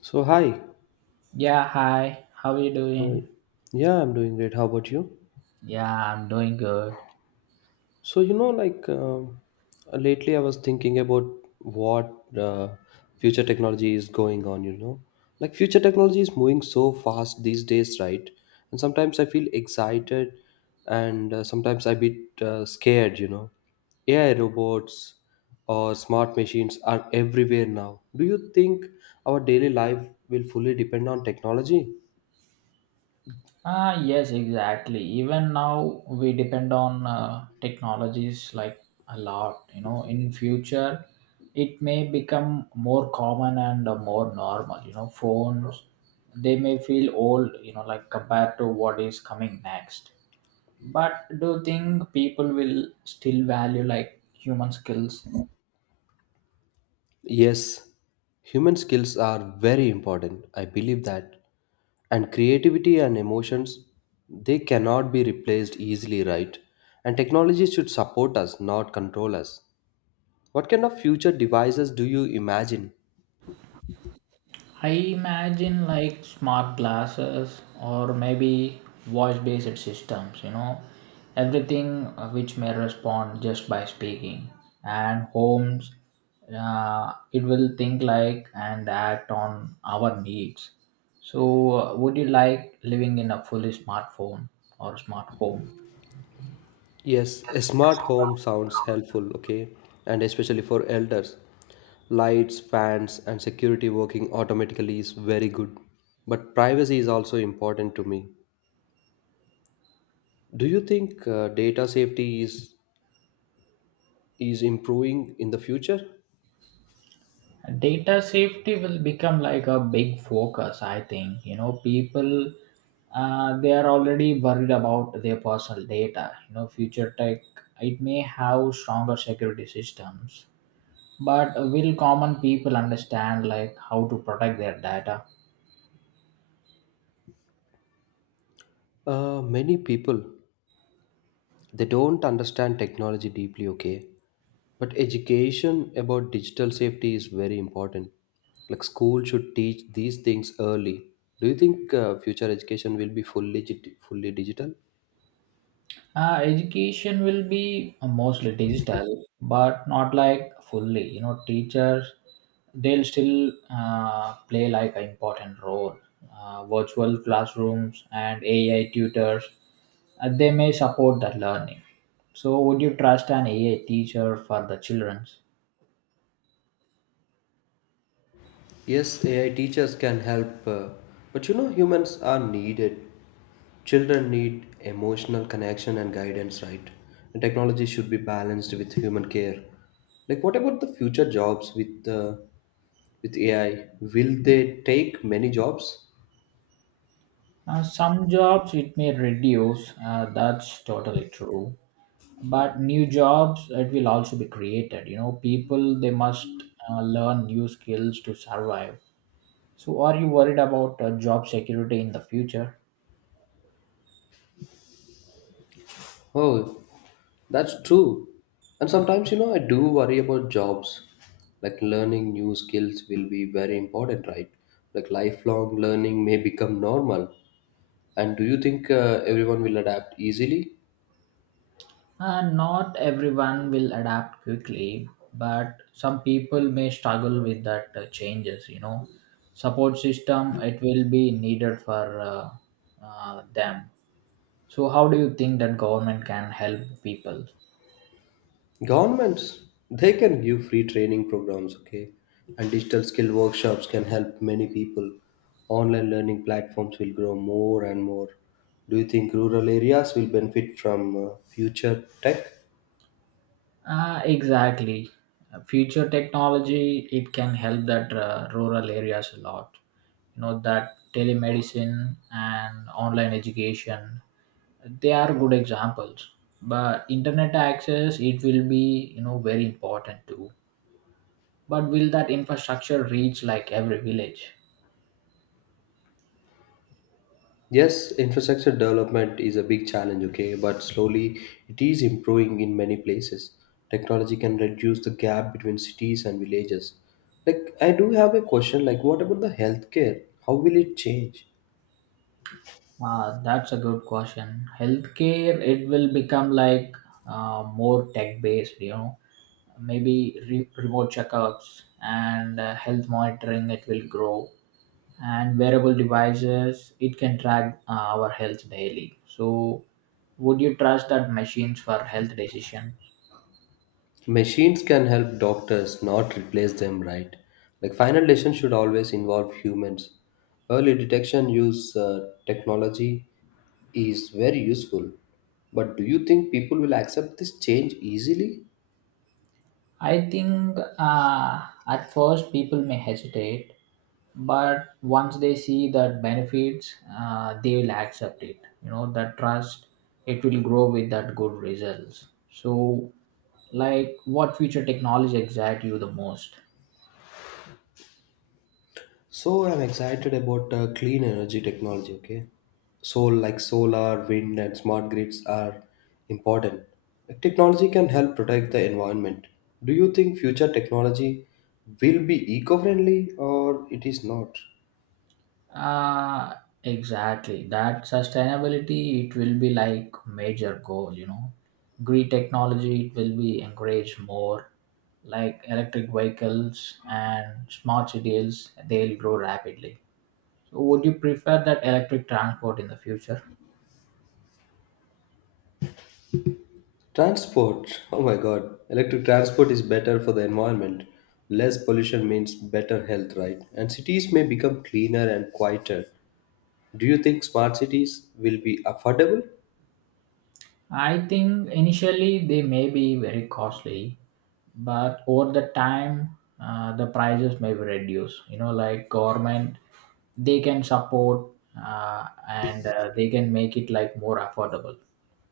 So hi, Yeah, hi. How are you how are doing? you? Yeah, I'm doing great. How about you? Yeah, I'm doing good. So you know, like lately, I was thinking about what future technology is going on. You know, like future technology is moving so fast these days, right? And sometimes I feel excited, and sometimes I bit scared. You know, AI robots or smart machines are everywhere now. Do you think our daily life will fully depend on technology? Ah, yes, exactly. Even now we depend on technologies like a lot, you know. In future, it may become more common and more normal, you know. Phones, they may feel old, you know, like compared to what is coming next. But do you think people will still value like human skills? Yes, human skills are very important. I believe that. And creativity and emotions, they cannot be replaced easily, right? And technology should support us, not control us. What kind of future devices do you imagine? I imagine like smart glasses or maybe voice based systems, you know, everything which may respond just by speaking. And homes, it will think like and act on our needs. So, would you like living in a fully smartphone or smart home? Yes, a smart home sounds helpful, okay? And especially for elders. Lights, fans, and security working automatically is very good. But privacy is also important to me. Do you think data safety is improving in the future? Data safety will become like a big focus, I think. You know, people, they are already worried about their personal data. You know, future tech, it may have stronger security systems, but will common people understand like how to protect their data? Many people, they don't understand technology deeply, okay, but education about digital safety is very important. Like school should teach these things early. Do you think future education will be fully digital? Education will be mostly digital, but not like fully. You know, teachers, they'll still play like an important role. Virtual classrooms and AI tutors, they may support the learning. So, would you trust an AI teacher for the children? Yes, AI teachers can help, but you know, humans are needed. Children need emotional connection and guidance, right? And technology should be balanced with human care. Like, what about the future jobs with AI? Will they take many jobs? Some jobs it may reduce. That's totally true. But new jobs it will also be created. You know, people, they must learn new skills to survive. So are you worried about job security in the future? Oh, that's true. And sometimes, you know, I do worry about jobs. Like learning new skills will be very important, right? Like lifelong learning may become normal. And do you think everyone will adapt easily? Not everyone will adapt quickly, but some people may struggle with that changes, you know. Support system, it will be needed for them. So how do you think that government can help people? Governments, they can give free training programs, okay? And digital skill workshops can help many people. Online learning platforms will grow more and more. Do you think rural areas will benefit from future tech? Exactly. Future technology, it can help that rural areas a lot. You know, that telemedicine and online education, they are good examples. But internet access, it will be, you know, very important too. But will that infrastructure reach like every village? Yes, infrastructure development is a big challenge, okay, but slowly it is improving in many places. Technology can reduce the gap between cities and villages. Like, I do have a question like, what about the healthcare? How will it change? That's a good question. Healthcare, it will become like more tech based, you know. Maybe remote checkups and health monitoring it will grow, and wearable devices it can track our health daily. So would you trust that machines for health decisions? Machines can help doctors, not replace them, right? Like, final decision should always involve humans. Early detection use technology is very useful. But do you think people will accept this change easily? I think, at first people may hesitate, but once they see that benefits, they will accept it, you know. That trust, it will grow with that good results. So like what future technology excites you the most? So I'm excited about clean energy technology, okay? So like solar, wind and smart grids are important. Like, technology can help protect the environment. Do you think future technology will be eco-friendly or it is not? uh exactly, that sustainability it will be like major goal, you know. Green technology, it will be encouraged more. Like electric vehicles and smart cities, they'll grow rapidly. So would you prefer that electric transport in the future? Transport. Oh my god. Electric transport is better for the environment. Less pollution means better health, right? And cities may become cleaner and quieter. Do you think smart cities will be affordable? I think initially they may be very costly, but over the time, the prices may be reduced. You know, like government, they can support and they can make it like more affordable.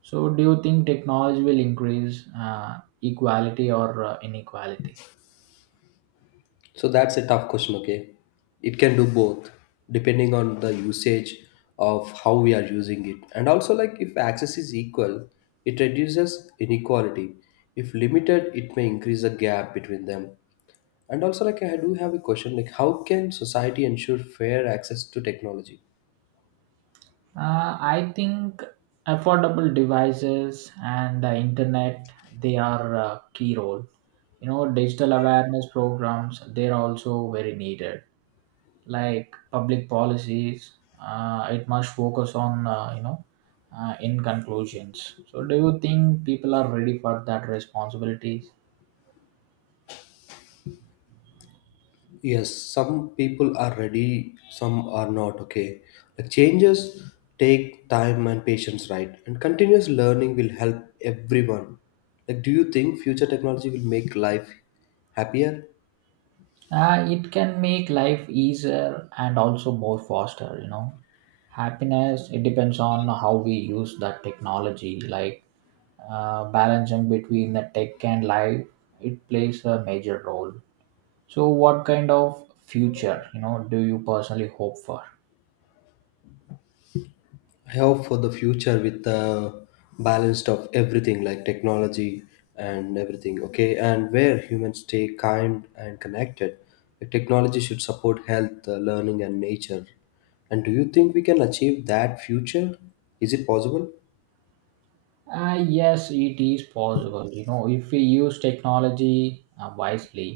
So, do you think technology will increase equality or inequality? So that's a tough question, okay? It can do both depending on the usage of how we are using it. And also like if access is equal, it reduces inequality. If limited, it may increase the gap between them. And also like I do have a question like how can society ensure fair access to technology? I think affordable devices and the internet, they are a key role. You know, digital awareness programs, they're also very needed. Like public policies, it must focus on, you know, in conclusions. So, do you think people are ready for that responsibilities? Yes, some people are ready, some are not, okay. The changes take time and patience, right? And continuous learning will help everyone. Like, do you think future technology will make life happier? It can make life easier and also more faster. You know, happiness it depends on how we use that technology. Like balancing between the tech and life, it plays a major role. So what kind of future, you know, do you personally hope for? I hope for the future with the balanced of everything like technology and everything, okay, and where humans stay kind and connected. The technology should support health, learning, and nature. And do you think we can achieve that future? Is it possible? Yes, it is possible, you know. If we use technology wisely,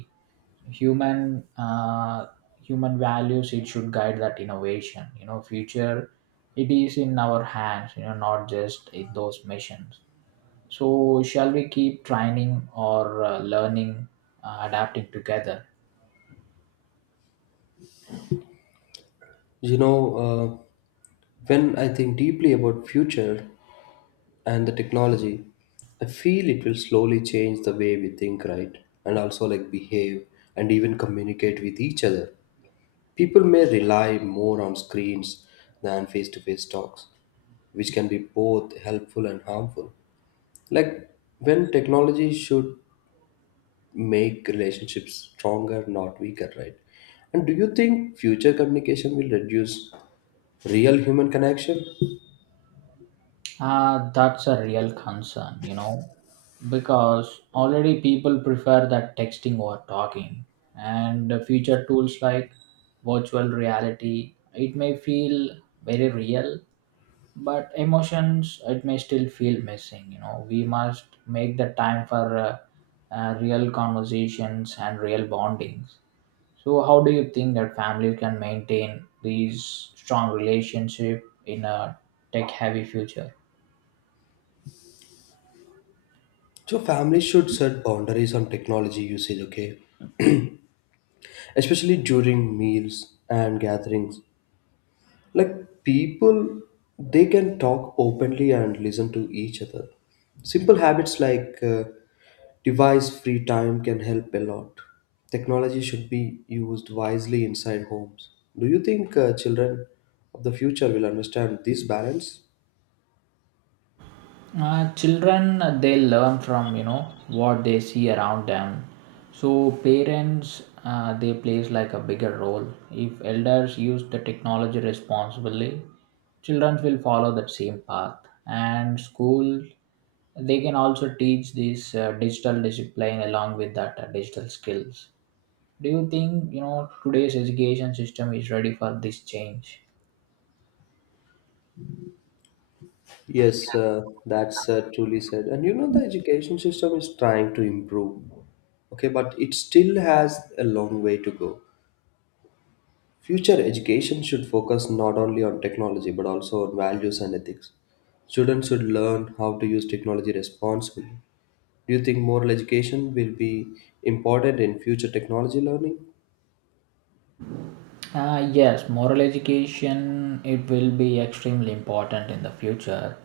human uh, human values, it should guide that innovation, you know. Future, it is in our hands, you know, not just in those missions. So shall we keep training or learning, adapting together? You know, when I think deeply about future and the technology, I feel it will slowly change the way we think, right? And also like behave and even communicate with each other. People may rely more on screens than face to face talks, which can be both helpful and harmful. Like when technology should make relationships stronger, not weaker, right? And do you think future communication will reduce real human connection? That's a real concern, you know, because already people prefer that texting or talking, and the future tools like virtual reality, it may feel very real, but emotions, it may still feel missing. You know, we must make the time for real conversations and real bondings. So, how do you think that families can maintain these strong relationship in a tech-heavy future? So families should set boundaries on technology usage, okay? Especially during meals and gatherings. Like people, they can talk openly and listen to each other. Simple habits like device free time can help a lot. Technology should be used wisely inside homes. Do you think children of the future will understand this balance? Children, they learn from, you know, what they see around them. So parents, they plays like a bigger role. If elders use the technology responsibly, children will follow that same path. And school, they can also teach this digital discipline along with that digital skills. Do you think, you know, today's education system is ready for this change? Yes, that's truly said. And you know, the education system is trying to improve, okay, but it still has a long way to go. Future education should focus not only on technology but also on values and ethics. Students should learn how to use technology responsibly. Do you think moral education will be important in future technology learning? Yes, moral education, it will be extremely important in the future.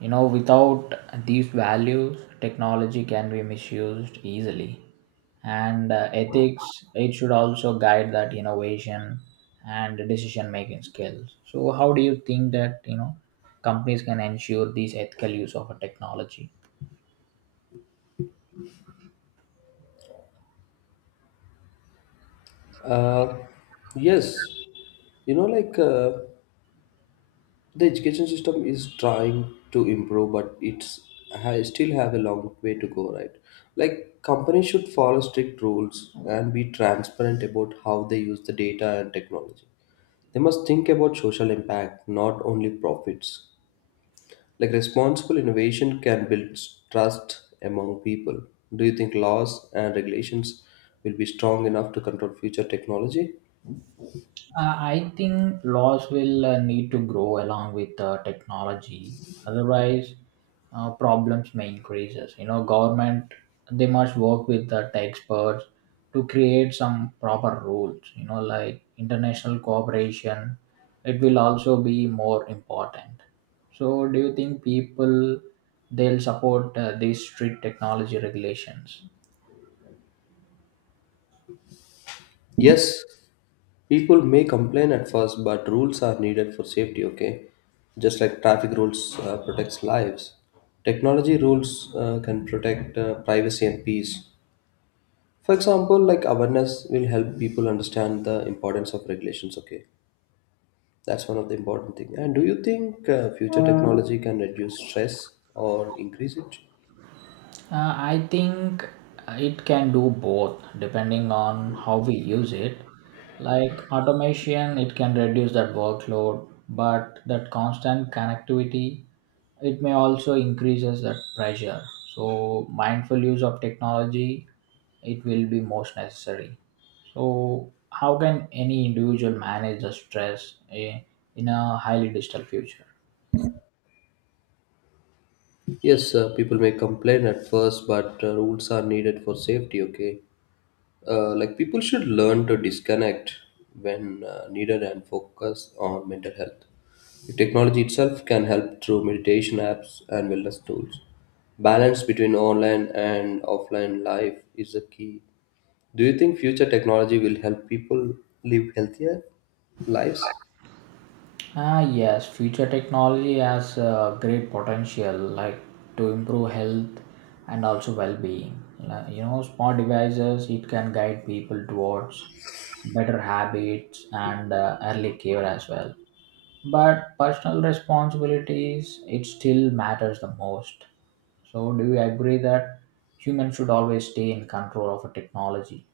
You know, without these values, technology can be misused easily, and ethics, it should also guide that innovation and decision making skills. So, how do you think that, you know, companies can ensure these ethical use of a technology? Uh, yes. You know, like the education system is trying to improve, but it's I still have a long way to go, right? Like companies should follow strict rules and be transparent about how they use the data and technology. They must think about social impact, not only profits. Like responsible innovation can build trust among people. Do you think laws and regulations will be strong enough to control future technology? I think laws will need to grow along with technology. Otherwise, problems may increase. You know, government, they must work with the experts to create some proper rules. You know, like international cooperation, it will also be more important. So, do you think people, they'll support these strict technology regulations? Yes, people may complain at first, but rules are needed for safety, okay? Just like traffic rules protects lives, technology rules can protect privacy and peace. For example, like awareness will help people understand the importance of regulations, okay? That's one of the important thing. And do you think future technology can reduce stress or increase it? I think it can do both depending on how we use it. Like automation, it can reduce that workload, but that constant connectivity, it may also increases that pressure. So mindful use of technology, it will be most necessary. So how can any individual manage the stress, in a highly digital future? Yes, people may complain at first, but rules are needed for safety. Okay, like people should learn to disconnect when needed and focus on mental health. The technology itself can help through meditation apps and wellness tools. Balance between online and offline life is the key. Do you think future technology will help people live healthier lives? Ah, yes, future technology has a great potential, like to improve health and also well-being. Like, you know, smart devices it can guide people towards better habits and early care as well. But personal responsibilities it still matters the most. So, do you agree that humans should always stay in control of a technology?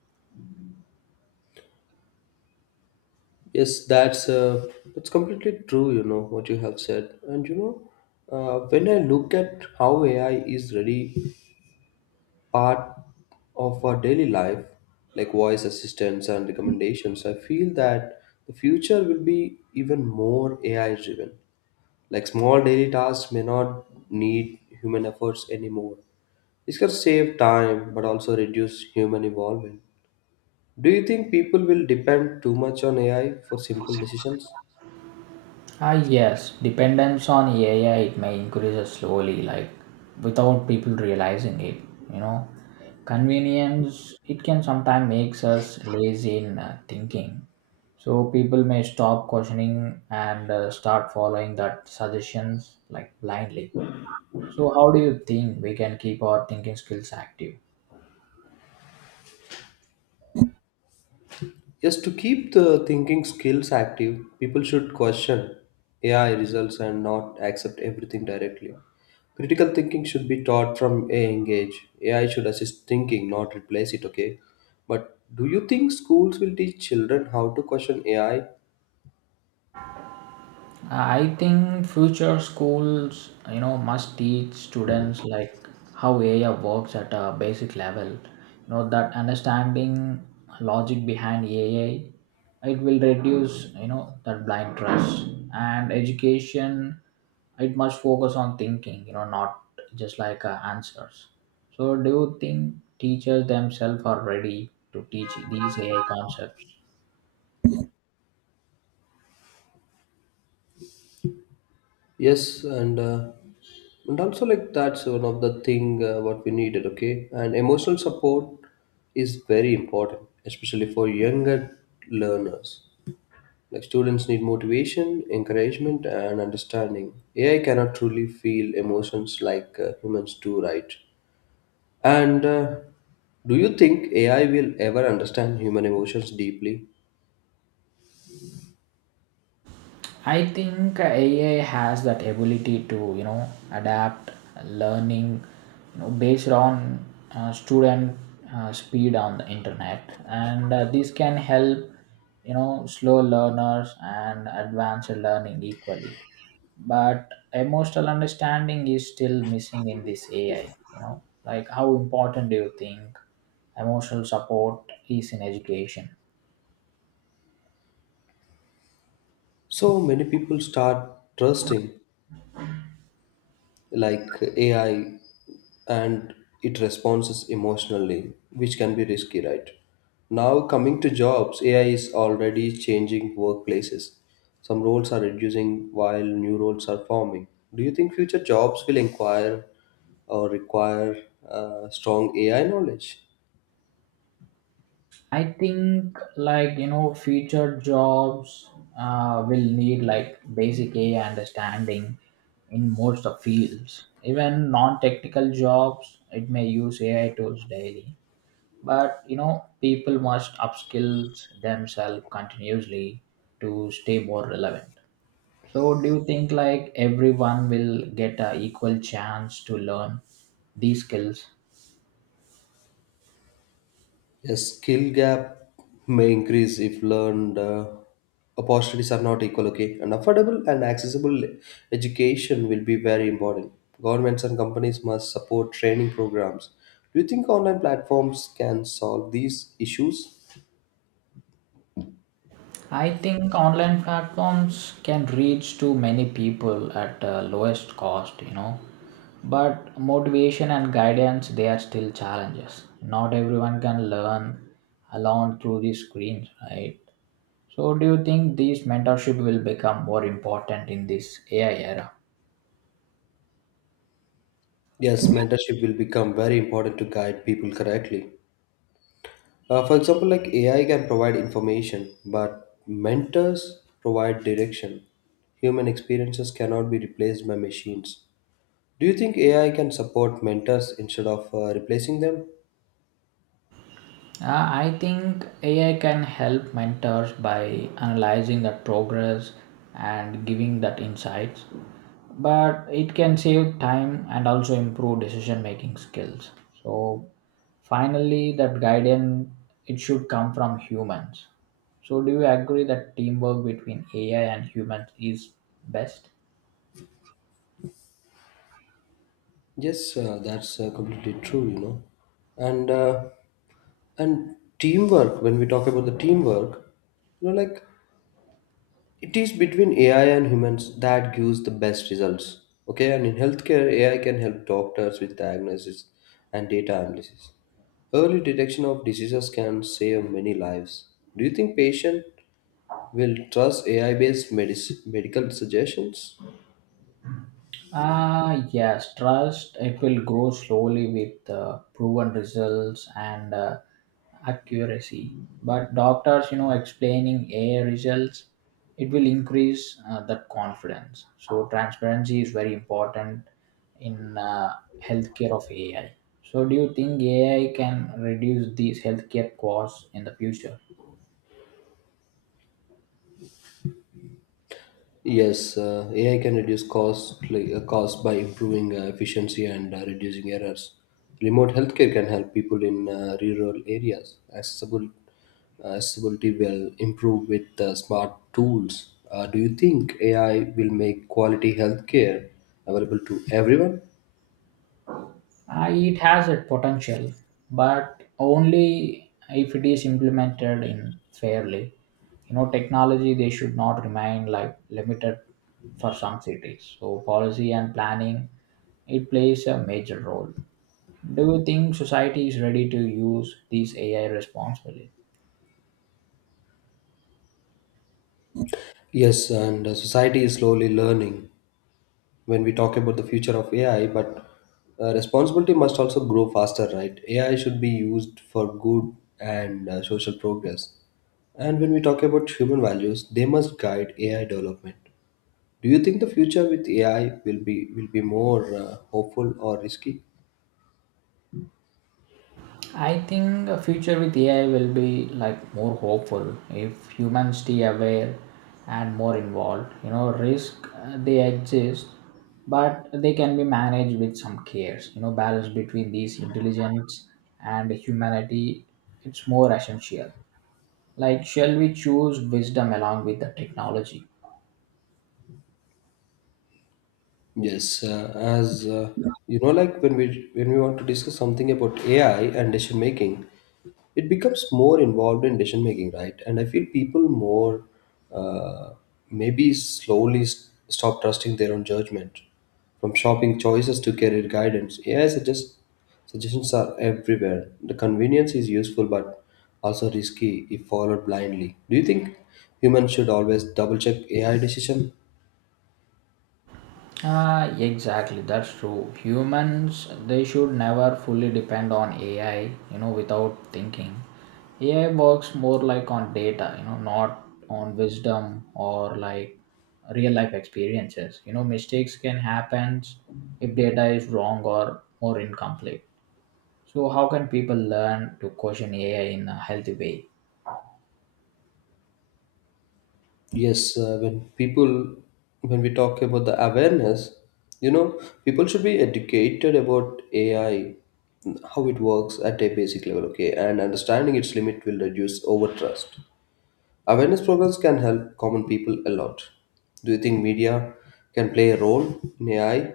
Yes, that's completely true. You know what you have said, and you know when I look at how AI is really part of our daily life, like voice assistants and recommendations, I feel that the future will be even more AI driven. Like small daily tasks may not need human efforts anymore. This can save time but also reduce human involvement. Do you think people will depend too much on AI for simple decisions? Ah, yes, dependence on AI it may increase slowly, like without people realizing it. You know, convenience it can sometimes makes us lazy in thinking. So people may stop questioning and start following that suggestions like blindly. So how do you think we can keep our thinking skills active? Yes, to keep the thinking skills active, people should question AI results and not accept everything directly. Critical thinking should be taught from a young age. AI should assist thinking, not replace it, okay? But do you think schools will teach children how to question AI? I think future schools, you know, must teach students like how AI works at a basic level. You know that understanding logic behind AI, it will reduce, you know, that blind trust and education. It must focus on thinking, you know, not just like answers. So, do you think teachers themselves are ready to teach these AI concepts? Yes, and also like that's one of the thing what we needed, okay? And emotional support is very important, especially for younger learners. Like students need motivation, encouragement, and understanding. AI cannot truly feel emotions like humans do, right? And do you think AI will ever understand human emotions deeply? I think AI has that ability to, you know, adapt learning, you know, based on student speed on the internet, and this can help, you know, slow learners and advanced learning equally, but emotional understanding is still missing in this AI, you know. Like how important do you think emotional support is in education? So many people start trusting like AI and it responds emotionally, which can be risky, right? Now, coming to jobs, AI is already changing workplaces. Some roles are reducing while new roles are forming. Do you think future jobs will inquire or require strong AI knowledge? I think, like, you know, future jobs will need like basic AI understanding in most of fields. Even non-technical jobs, it may use AI tools daily. But you know people must upskill themselves continuously to stay more relevant. So do you think like everyone will get a equal chance to learn these skills? A skill gap may increase if learned opportunities are not equal. Okay, and affordable and accessible education will be very important. Governments and companies must support training programs. Do you think online platforms can solve these issues? I think online platforms can reach to many people at lowest cost, you know. But motivation and guidance, they are still challenges. Not everyone can learn alone through these screens, right? So, do you think these mentorship will become more important in this AI era? Yes, mentorship will become very important to guide people correctly. For example, like AI can provide information, but mentors provide direction. Human experiences cannot be replaced by machines. Do you think AI can support mentors instead of replacing them? I think AI can help mentors by analyzing that progress and giving that insights, but it can save time and also improve decision making skills. So, finally, that guidance, it should come from humans. So, do you agree that teamwork between AI and humans is best? Yes, that's completely true, you know. And uh, and teamwork, when we talk about the teamwork, you know, like it is between AI and humans that gives the best results. Okay, and in healthcare, AI can help doctors with diagnosis and data analysis. Early detection of diseases can save many lives. Do you think patient will trust AI-based medical suggestions? Ah, yes, trust it will grow slowly with proven results and accuracy. But doctors, you know, explaining AI results, it will increase that confidence. So transparency is very important in healthcare of AI. So do you think AI can reduce these healthcare costs in the future? Yes, AI can reduce costs by improving efficiency and reducing errors. Remote healthcare can help people in rural areas. Accessibility will improve with smart tools. Do you think AI will make quality healthcare available to everyone? It has a potential, but only if it is implemented in fairly. You know, technology they should not remain like limited for some cities. So policy and planning, it plays a major role. Do you think society is ready to use these AI responsibly? Yes, and society is slowly learning when we talk about the future of AI, but responsibility must also grow faster, right? AI should be used for good and social progress. And when we talk about human values, they must guide AI development. Do you think the future with AI will be more hopeful or risky? I think a future with AI will be like more hopeful if humans stay aware and more involved. You know, risk, they exist, but they can be managed with some cares. You know, balance between these intelligence and humanity, it's more essential. Like, shall we choose wisdom along with the technology? Yes, as you know, like when we want to discuss something about AI and decision making, it becomes more involved in decision making, right? And I feel people more uh, maybe slowly stop trusting their own judgment. From shopping choices to career guidance, AI suggest suggestions are everywhere. The convenience is useful but also risky if followed blindly. Do you think humans should always double check AI decision? Ah, exactly. That's true. Humans, they should never fully depend on AI, you know, without thinking. AI works more like on data, you know, not on wisdom or like real life experiences. You know, mistakes can happen if data is wrong or more incomplete. So, how can people learn to question AI in a healthy way? Yes, when we talk about the awareness, you know, people should be educated about AI, how it works at a basic level, okay, and understanding its limit will reduce overtrust. Awareness programs can help common people a lot. Do you think media can play a role in AI?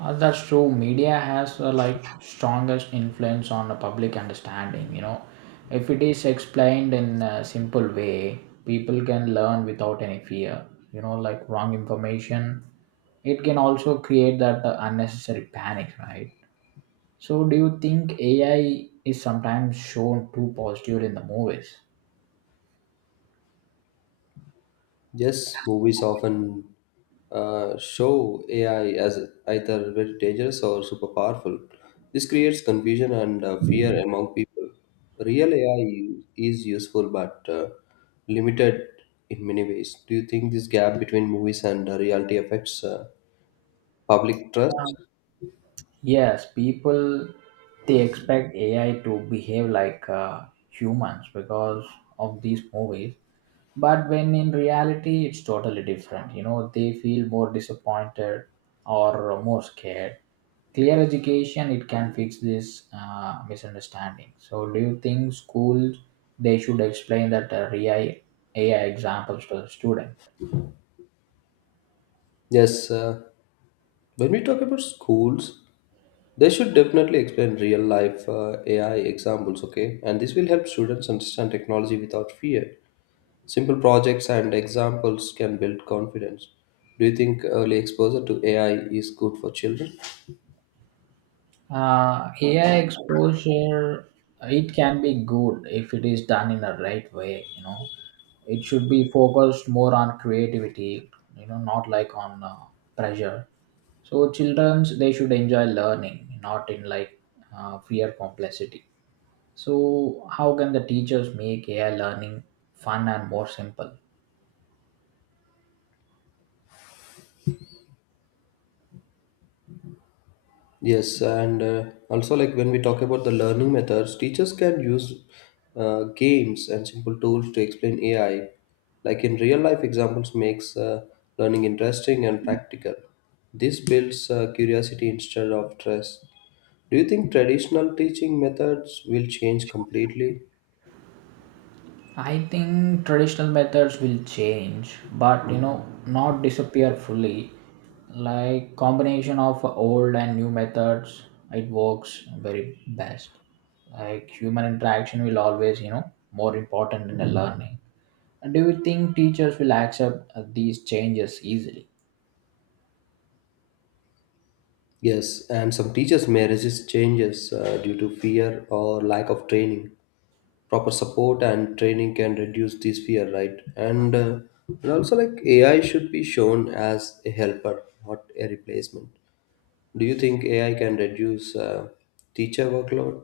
That's true. Media has like strongest influence on the public understanding. You know, if it is explained in a simple way, people can learn without any fear. You know, like wrong information, it can also create that unnecessary panic, right? So, do you think AI is sometimes shown too positive in the movies? Yes, movies often show AI as either very dangerous or super powerful. This creates confusion and fear among people. Real AI is useful but limited in many ways. Do you think this gap between movies and reality affects public trust? Yes, people, they expect AI to behave like humans because of these movies, but when in reality it's totally different. You know, they feel more disappointed or more scared. Clear education it can fix this misunderstanding. So, do you think schools, they should explain that AI examples to the students? Yes, when we talk about schools, they should definitely explain real life AI examples, okay? And this will help students understand technology without fear. Simple projects and examples can build confidence. Do you think early exposure to AI is good for children? AI exposure, it can be good if it is done in the right way. You know, it should be focused more on creativity. You know, not like on pressure. So childrens, they should enjoy learning, not in like fear complexity. So how can the teachers make AI learning fun and more simple? Yes, and also like when we talk about the learning methods, teachers can use games and simple tools to explain AI. Like in real life examples, makes learning interesting and practical. This builds curiosity instead of stress. Do you think traditional teaching methods will change completely? I think traditional methods will change, but you know, not disappear fully. Like combination of old and new methods, it works very best. Like human interaction will always, you know, more important in the learning. And do you think teachers will accept these changes easily? Yes, and some teachers may resist changes due to fear or lack of training. Proper support and training can reduce this fear, right? And also, like AI should be shown as a helper, not a replacement. Do you think AI can reduce teacher workload?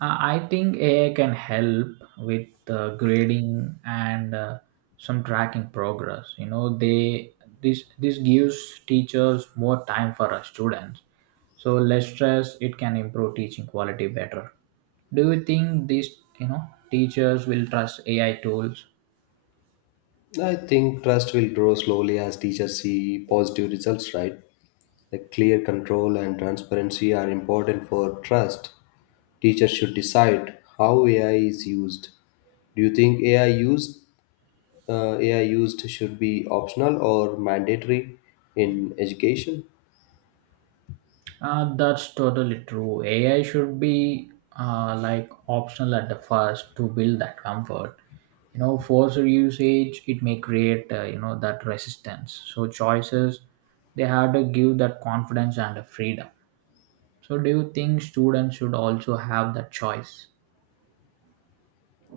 I think AI can help with grading and some tracking progress. You know, they this this gives teachers more time for our students. So less stress, it can improve teaching quality better. Do you think these, you know, teachers will trust AI tools? I think trust will grow slowly as teachers see positive results, right? The clear control and transparency are important for trust. Teachers should decide how AI is used. Do you think AI used should be optional or mandatory in education? That's totally true. AI should be like optional at the first to build that comfort. You know, forced usage it may create, you know, that resistance. So choices, they have to give that confidence and the freedom. So do you think students should also have that choice?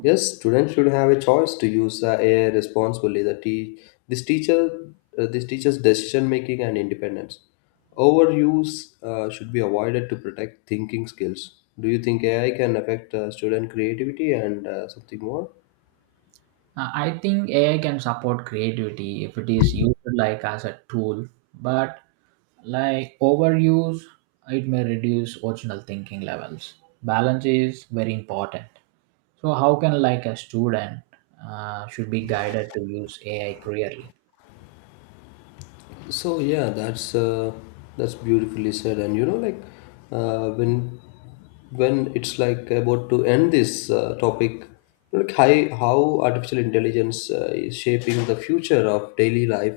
Yes, students should have a choice to use the AI responsibly. The te- this teacher, this teacher's decision making and independence. Overuse should be avoided to protect thinking skills. Do you think AI can affect student creativity and something more? I think AI can support creativity if it is used like as a tool, but like overuse, it may reduce original thinking levels. Balance is very important. So how can like a student should be guided to use AI clearly? So yeah, that's beautifully said. And you know, like uh, when when it's like about to end this topic, like how artificial intelligence is shaping the future of daily life,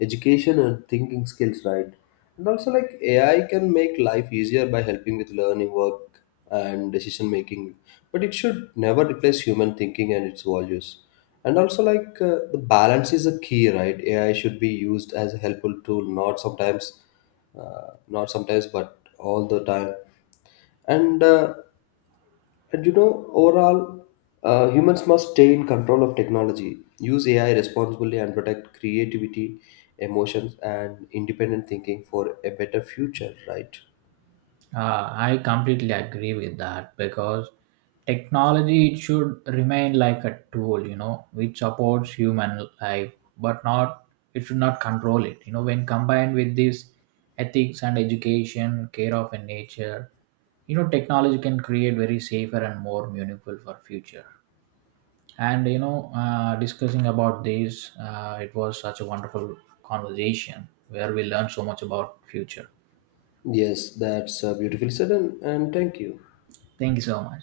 education, and thinking skills, right? And also, like AI can make life easier by helping with learning, work, and decision making, but it should never replace human thinking and its values. And also like the balance is a key, right? AI should be used as a helpful tool, not sometimes but all the time. And uh, and you know, overall, humans must stay in control of technology. Use AI responsibly and protect creativity, emotions and independent thinking for a better future, right? I completely agree with that because technology it should remain like a tool, you know, which supports human life, but not, it should not control it. You know, when combined with this ethics and education, care of and nature, you know, technology can create very safer and more meaningful for future. And you know, discussing about this, it was such a wonderful conversation where we learned so much about future. Yes, that's beautifully said, and thank you. Thank you so much.